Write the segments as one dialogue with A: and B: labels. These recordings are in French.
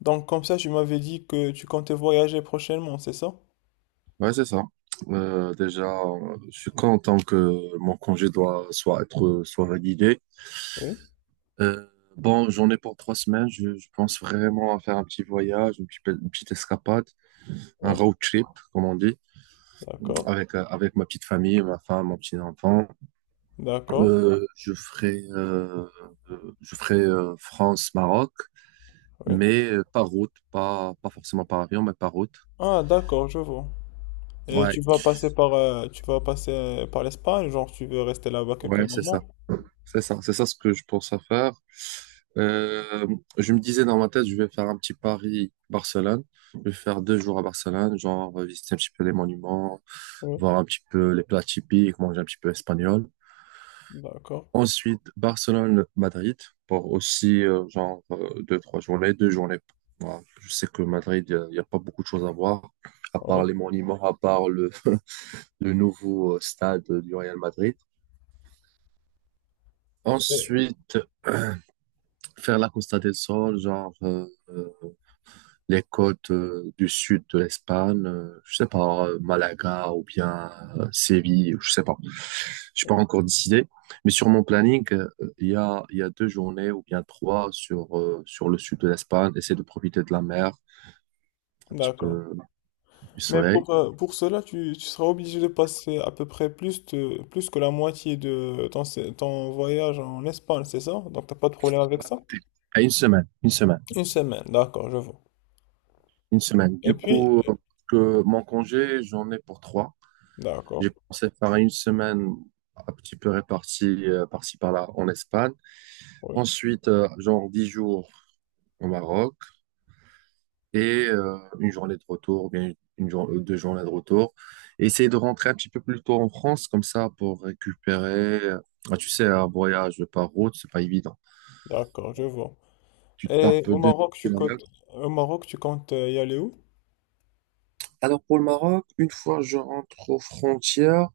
A: Donc comme ça, tu m'avais dit que tu comptais voyager prochainement, c'est ça?
B: Ouais, c'est ça. Déjà, je suis content que mon congé doit soit être soit validé.
A: Oui.
B: Euh, bon, j'en ai pour 3 semaines. Je pense vraiment à faire un petit voyage, une petite escapade, un
A: Oui,
B: road trip, comme on dit,
A: d'accord,
B: avec ma petite famille, ma femme, mon petit enfant.
A: d'accord,
B: Euh, je ferai euh, je ferai France-Maroc,
A: oui.
B: mais par route, pas forcément par avion, mais par route.
A: Ah, d'accord, je vois. Et
B: Ouais,
A: tu vas passer par, tu vas passer par l'Espagne, genre tu veux rester là-bas quelques
B: ouais, c'est ça,
A: moments?
B: c'est ça, c'est ça ce que je pense à faire. Euh, je me disais dans ma tête, je vais faire un petit Paris-Barcelone. Je vais faire 2 jours à Barcelone, genre visiter un petit peu les monuments,
A: Oui.
B: voir un petit peu les plats typiques, manger un petit peu espagnol.
A: D'accord,
B: Ensuite, Barcelone-Madrid pour aussi genre deux, trois journées, deux journées. Voilà. Je sais que Madrid, y a pas beaucoup de choses à voir, à
A: oui.
B: part les monuments, à part le, le nouveau stade du Real Madrid.
A: Et-
B: Ensuite, faire la Costa del Sol, genre les côtes du sud de l'Espagne, je sais pas, Malaga ou bien Séville, je sais pas. J'ai pas encore décidé, mais sur mon planning, il y a deux journées ou bien trois sur sur le sud de l'Espagne. Essayer de profiter de la mer, un petit
A: d'accord.
B: peu du
A: Mais
B: soleil.
A: pour cela, tu seras obligé de passer à peu près plus, de, plus que la moitié de ton, ton voyage en Espagne, c'est ça? Donc t'as pas de problème avec ça?
B: À une semaine, une semaine,
A: Une semaine, d'accord, je vois.
B: une semaine.
A: Et
B: Du
A: puis,
B: coup, que mon congé, j'en ai pour trois. J'ai
A: d'accord,
B: pensé faire une semaine un petit peu répartie par-ci par-là en Espagne.
A: oui,
B: Ensuite, genre 10 jours au Maroc et une journée de retour, ou bien deux journées de retour. Et essayer de rentrer un petit peu plus tôt en France, comme ça, pour récupérer. Ah, tu sais, un voyage par route, c'est pas évident.
A: d'accord, je vois.
B: Tu
A: Et
B: tapes
A: au
B: deux
A: Maroc,
B: kilomètres.
A: au Maroc, tu comptes y aller où?
B: Alors pour le Maroc, une fois je rentre aux frontières,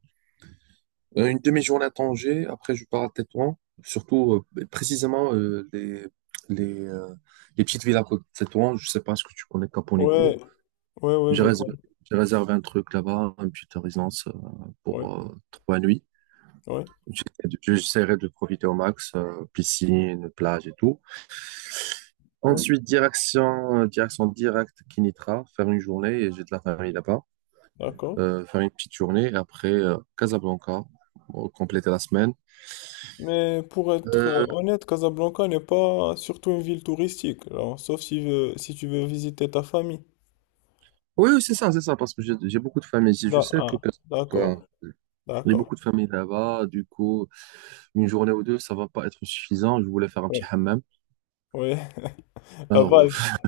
B: une demi-journée à Tanger, après je pars à Tétouan, surtout précisément les, euh, les petites villes à côté de Tétouan. Je sais pas ce que tu connais
A: Ouais,
B: Caponegro.
A: ouais, ouais,
B: J'ai
A: je
B: réservé,
A: compte.
B: j'ai réservé un truc là-bas, une petite résidence
A: Ouais,
B: pour 3 nuits.
A: ouais,
B: J'essaierai de profiter au max, piscine, plage et tout.
A: ouais,
B: Ensuite, direction directe Kinitra, faire une journée, et j'ai de la famille là-bas.
A: d'accord.
B: Faire une petite journée, et après Casablanca, pour compléter la semaine.
A: Mais pour être
B: Euh,
A: honnête, Casablanca n'est pas surtout une ville touristique, alors, sauf si, si tu veux visiter ta famille.
B: oui, oui, c'est ça, parce que j'ai beaucoup de familles ici. Je sais que
A: Ah, d'accord,
B: Casablanca, il y a
A: d'accord.
B: beaucoup de familles là-bas, du coup, une journée ou deux, ça va pas être suffisant. Je voulais faire un petit
A: Ouais,
B: hammam.
A: ouais, la
B: Alors,
A: base.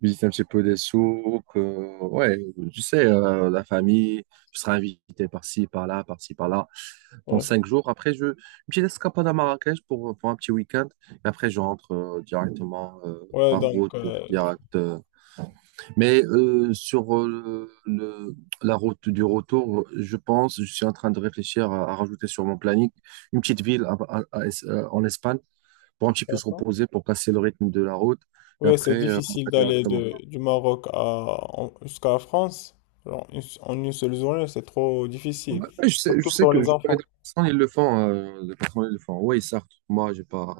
B: visiter un petit peu des souks. Ouais, tu sais, la famille, je serai invité par-ci, par-là, par-ci, par-là. Pendant
A: Ouais,
B: 5 jours, après, je, une petite escapade à Marrakech pour un petit week-end. Et après, je rentre directement
A: ouais,
B: par
A: donc,
B: route, direct. Mais sur la route du retour, je pense, je suis en train de réfléchir à rajouter sur mon planning une petite ville en Espagne pour un petit peu se
A: d'accord.
B: reposer, pour casser le rythme de la route. Et
A: Oui,
B: après,
A: c'est
B: on
A: difficile
B: va
A: d'aller
B: directement.
A: de, du Maroc à, jusqu'à la France. Alors, en une seule journée, c'est trop difficile.
B: Ouais,
A: Surtout
B: je sais
A: pour
B: que
A: les
B: je connais
A: enfants.
B: des personnes, ils le font, des personnes, ils le font. Oui, certes, moi,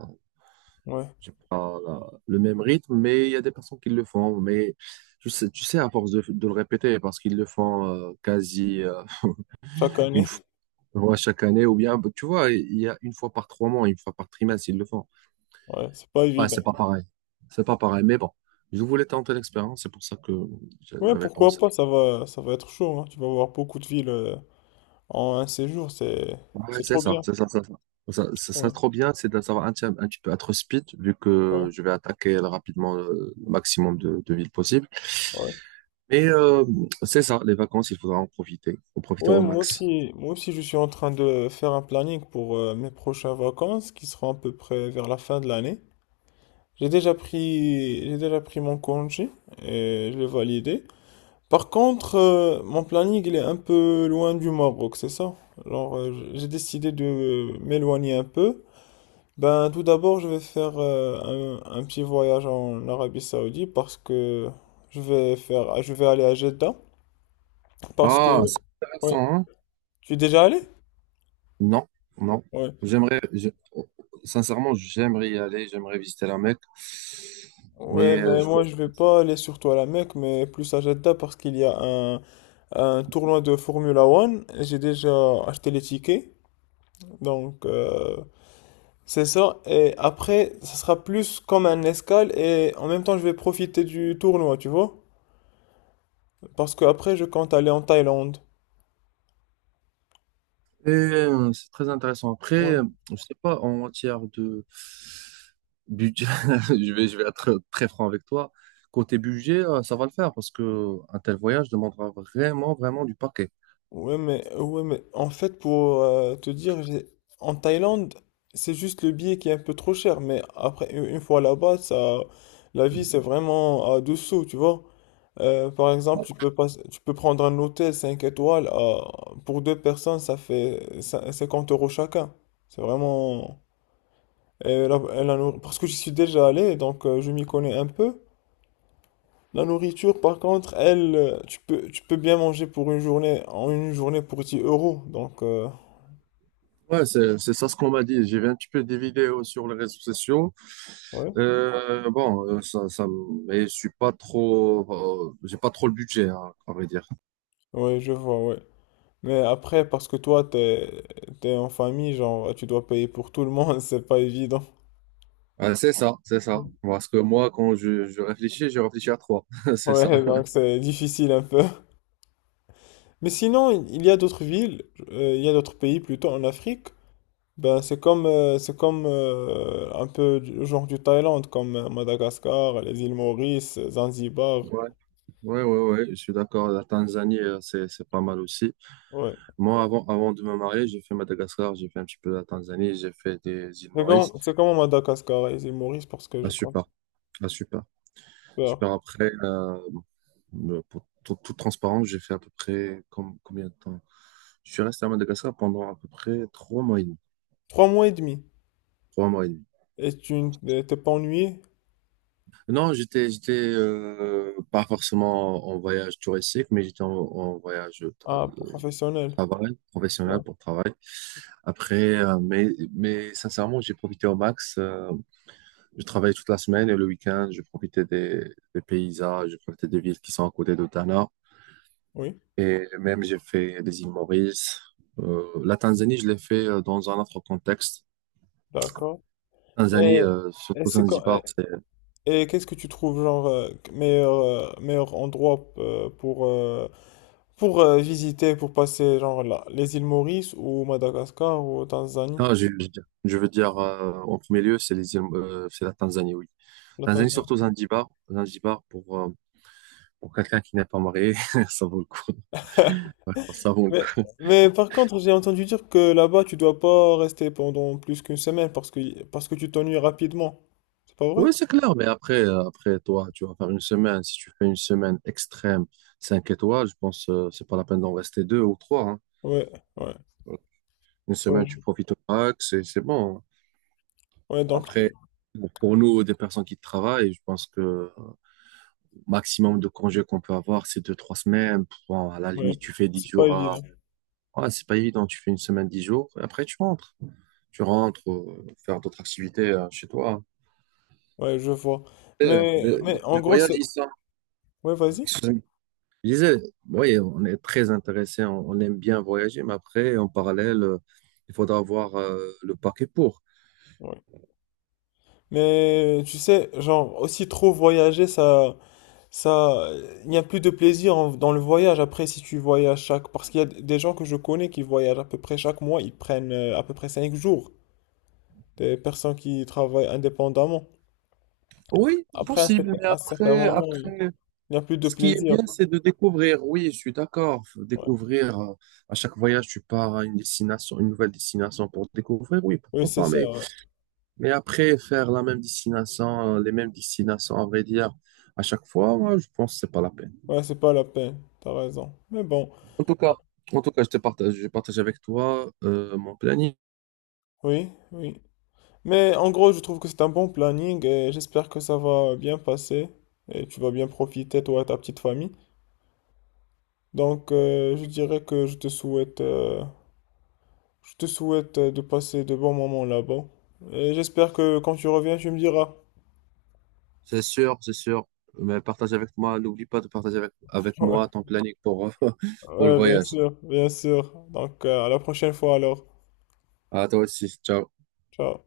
A: Ouais,
B: j'ai pas le même rythme, mais il y a des personnes qui le font. Mais je sais, tu sais, à force de le répéter, parce qu'ils le font quasi
A: chaque
B: une
A: année.
B: fois ouais, chaque année, ou bien, tu vois, il y a une fois par 3 mois, une fois par trimestre, ils le font.
A: Ouais, c'est pas
B: Ouais, c'est
A: évident.
B: pas pareil. C'est pas pareil, mais bon, je voulais tenter l'expérience, c'est pour ça que
A: Ouais,
B: j'avais
A: pourquoi
B: pensé.
A: pas, ça va être chaud, hein. Tu vas voir beaucoup de villes en un séjour.
B: Ouais,
A: C'est
B: c'est
A: trop
B: ça,
A: bien.
B: c'est ça, c'est ça. Ça,
A: Ouais,
B: trop bien, c'est de savoir un petit peu être speed, vu
A: ouais,
B: que je vais attaquer rapidement le maximum de villes possibles.
A: ouais.
B: Mais c'est ça, les vacances, il faudra en profiter
A: Ouais,
B: au max.
A: moi aussi, je suis en train de faire un planning pour mes prochaines vacances qui seront à peu près vers la fin de l'année. J'ai déjà pris mon congé et je l'ai validé. Par contre, mon planning, il est un peu loin du Maroc, c'est ça? Alors, j'ai décidé de m'éloigner un peu. Ben, tout d'abord, je vais faire un petit voyage en Arabie Saoudite parce que je vais aller à Jeddah parce que,
B: Ah, c'est
A: ouais.
B: intéressant, hein?
A: Tu es déjà allé?
B: Non, non.
A: Ouais.
B: J'aimerais, oh, sincèrement, j'aimerais y aller, j'aimerais visiter la Mecque.
A: Ouais,
B: Mais
A: mais
B: je
A: moi, je vais pas aller surtout à la Mecque, mais plus à Jeddah parce qu'il y a un tournoi de Formula One. J'ai déjà acheté les tickets, donc, c'est ça. Et après, ça sera plus comme un escale, et en même temps, je vais profiter du tournoi, tu vois? Parce que après, je compte aller en Thaïlande.
B: C'est très intéressant. Après,
A: Ouais.
B: je sais pas, en matière de budget, je vais être très, franc avec toi. Côté budget, ça va le faire parce que un tel voyage demandera vraiment, vraiment du paquet.
A: Ouais, mais en fait, pour te dire, en Thaïlande, c'est juste le billet qui est un peu trop cher, mais après, une fois là-bas, ça, la vie, c'est vraiment à deux sous, tu vois? Par exemple, tu peux pas, tu peux prendre un hôtel 5 étoiles, pour deux personnes, ça fait 50 € chacun. C'est vraiment. Et parce que j'y suis déjà allé, donc je m'y connais un peu. La nourriture, par contre, elle, tu peux bien manger en une journée pour 10 euros. Donc,
B: Ouais, c'est ça ce qu'on m'a dit. J'ai vu un petit peu des vidéos sur les réseaux sociaux.
A: ouais.
B: Bon, mais je suis pas trop, j'ai pas trop le budget, hein, à vrai dire.
A: Ouais, je vois, ouais. Mais après, parce que t'es en famille, genre, tu dois payer pour tout le monde, c'est pas évident.
B: C'est ça, c'est ça. Parce que moi, quand je réfléchis à trois. C'est ça.
A: Ouais, donc c'est difficile un peu. Mais sinon, il y a d'autres pays plutôt en Afrique. Ben, c'est comme un peu du genre du Thaïlande, comme Madagascar, les îles Maurice, Zanzibar.
B: Ouais, ouais, ouais, je suis d'accord. La Tanzanie, c'est pas mal aussi.
A: Ouais.
B: Moi, avant de me marier, j'ai fait Madagascar, j'ai fait un petit peu la Tanzanie, j'ai fait des îles Maurice.
A: C'est comme Madagascar et les îles Maurice parce que
B: Ah,
A: je compte
B: super. Ah, super.
A: faire
B: Super. Après, pour toute transparence, j'ai fait à peu près combien de temps? Je suis resté à Madagascar pendant à peu près 3 mois et demi.
A: trois mois et demi.
B: 3 mois et demi.
A: Et t'es pas ennuyé?
B: Non, j'étais pas forcément en voyage touristique, mais j'étais en voyage de
A: Ah, professionnel.
B: travail, professionnel
A: Ouais.
B: pour travail. Après, mais sincèrement, j'ai profité au max. Je travaillais toute la semaine et le week-end, je profitais des paysages, je profitais des villes qui sont à côté de Tana.
A: Oui,
B: Et même, j'ai fait des îles Maurice. La Tanzanie, je l'ai fait dans un autre contexte.
A: d'accord.
B: Tanzanie,
A: Et, et
B: surtout
A: c'est quand,
B: Zanzibar, c'est…
A: et qu'est-ce que tu trouves genre meilleur endroit pour visiter, pour passer genre là, les îles Maurice ou Madagascar ou Tanzanie?
B: Non, je veux dire, en premier lieu, c'est les îles, c'est la Tanzanie, oui. Tanzanie,
A: L'Ontario.
B: surtout Zanzibar. Zanzibar, pour quelqu'un qui n'est pas marié, ça vaut le coup. Ouais, ça vaut le
A: Mais,
B: coup.
A: mais par contre, j'ai entendu dire que là-bas, tu dois pas rester pendant plus qu'une semaine parce que tu t'ennuies rapidement. C'est pas vrai?
B: Oui, c'est clair, mais après, après toi, tu vas faire une semaine. Si tu fais une semaine extrême, 5 étoiles, je pense que c'est pas la peine d'en rester deux ou trois, hein.
A: Ouais, ouais,
B: Voilà. Une semaine,
A: ouais.
B: tu
A: Je-
B: profites au max et c'est bon, hein.
A: ouais, donc, tu-
B: Après, pour nous, des personnes qui travaillent, je pense que le maximum de congés qu'on peut avoir, c'est deux, trois semaines. Bon, à la
A: ouais,
B: limite, tu fais 10
A: c'est pas
B: jours à…
A: évident.
B: Ouais, c'est pas évident, tu fais une semaine, 10 jours, et après tu rentres. Tu rentres, faire d'autres activités chez toi.
A: Ouais, je vois.
B: Et euh, Les,
A: Mais en
B: les
A: gros,
B: voyages,
A: c'est...
B: ils
A: Ouais, vas-y.
B: sont… Je disais, oui, on est très intéressé, on aime bien voyager, mais après, en parallèle, il faudra avoir le paquet pour.
A: Ouais. Mais tu sais, genre, aussi trop voyager, ça... ça, il n'y a plus de plaisir dans le voyage après si tu voyages chaque... Parce qu'il y a des gens que je connais qui voyagent à peu près chaque mois, ils prennent à peu près 5 jours. Des personnes qui travaillent indépendamment.
B: Oui,
A: Après, à
B: possible, mais
A: à certains moments, il
B: après,
A: n'y a plus de
B: ce qui est
A: plaisir.
B: bien, c'est de découvrir. Oui, je suis d'accord. Faut
A: Ouais.
B: découvrir, à chaque voyage, tu pars à une destination, une nouvelle destination pour découvrir. Oui,
A: Oui,
B: pourquoi
A: c'est
B: pas.
A: ça. Ouais,
B: Mais après, faire la même destination, les mêmes destinations, à vrai dire, à chaque fois, moi, je pense que c'est pas la peine.
A: ouais, c'est pas la peine. T'as raison. Mais bon,
B: En tout cas, en tout cas, je te partage, je partage avec toi, mon planning.
A: oui, oui. Mais en gros, je trouve que c'est un bon planning et j'espère que ça va bien passer et tu vas bien profiter, toi et ta petite famille. Donc, je dirais que je te souhaite de passer de bons moments là-bas. Et j'espère que quand tu reviens, tu me diras.
B: C'est sûr, c'est sûr. Mais partage avec moi, n'oublie pas de partager avec
A: Ouais,
B: moi ton planning pour, pour le
A: ouais, bien
B: voyage.
A: sûr, bien sûr. Donc, à la prochaine fois alors.
B: À toi aussi. Ciao.
A: Ciao.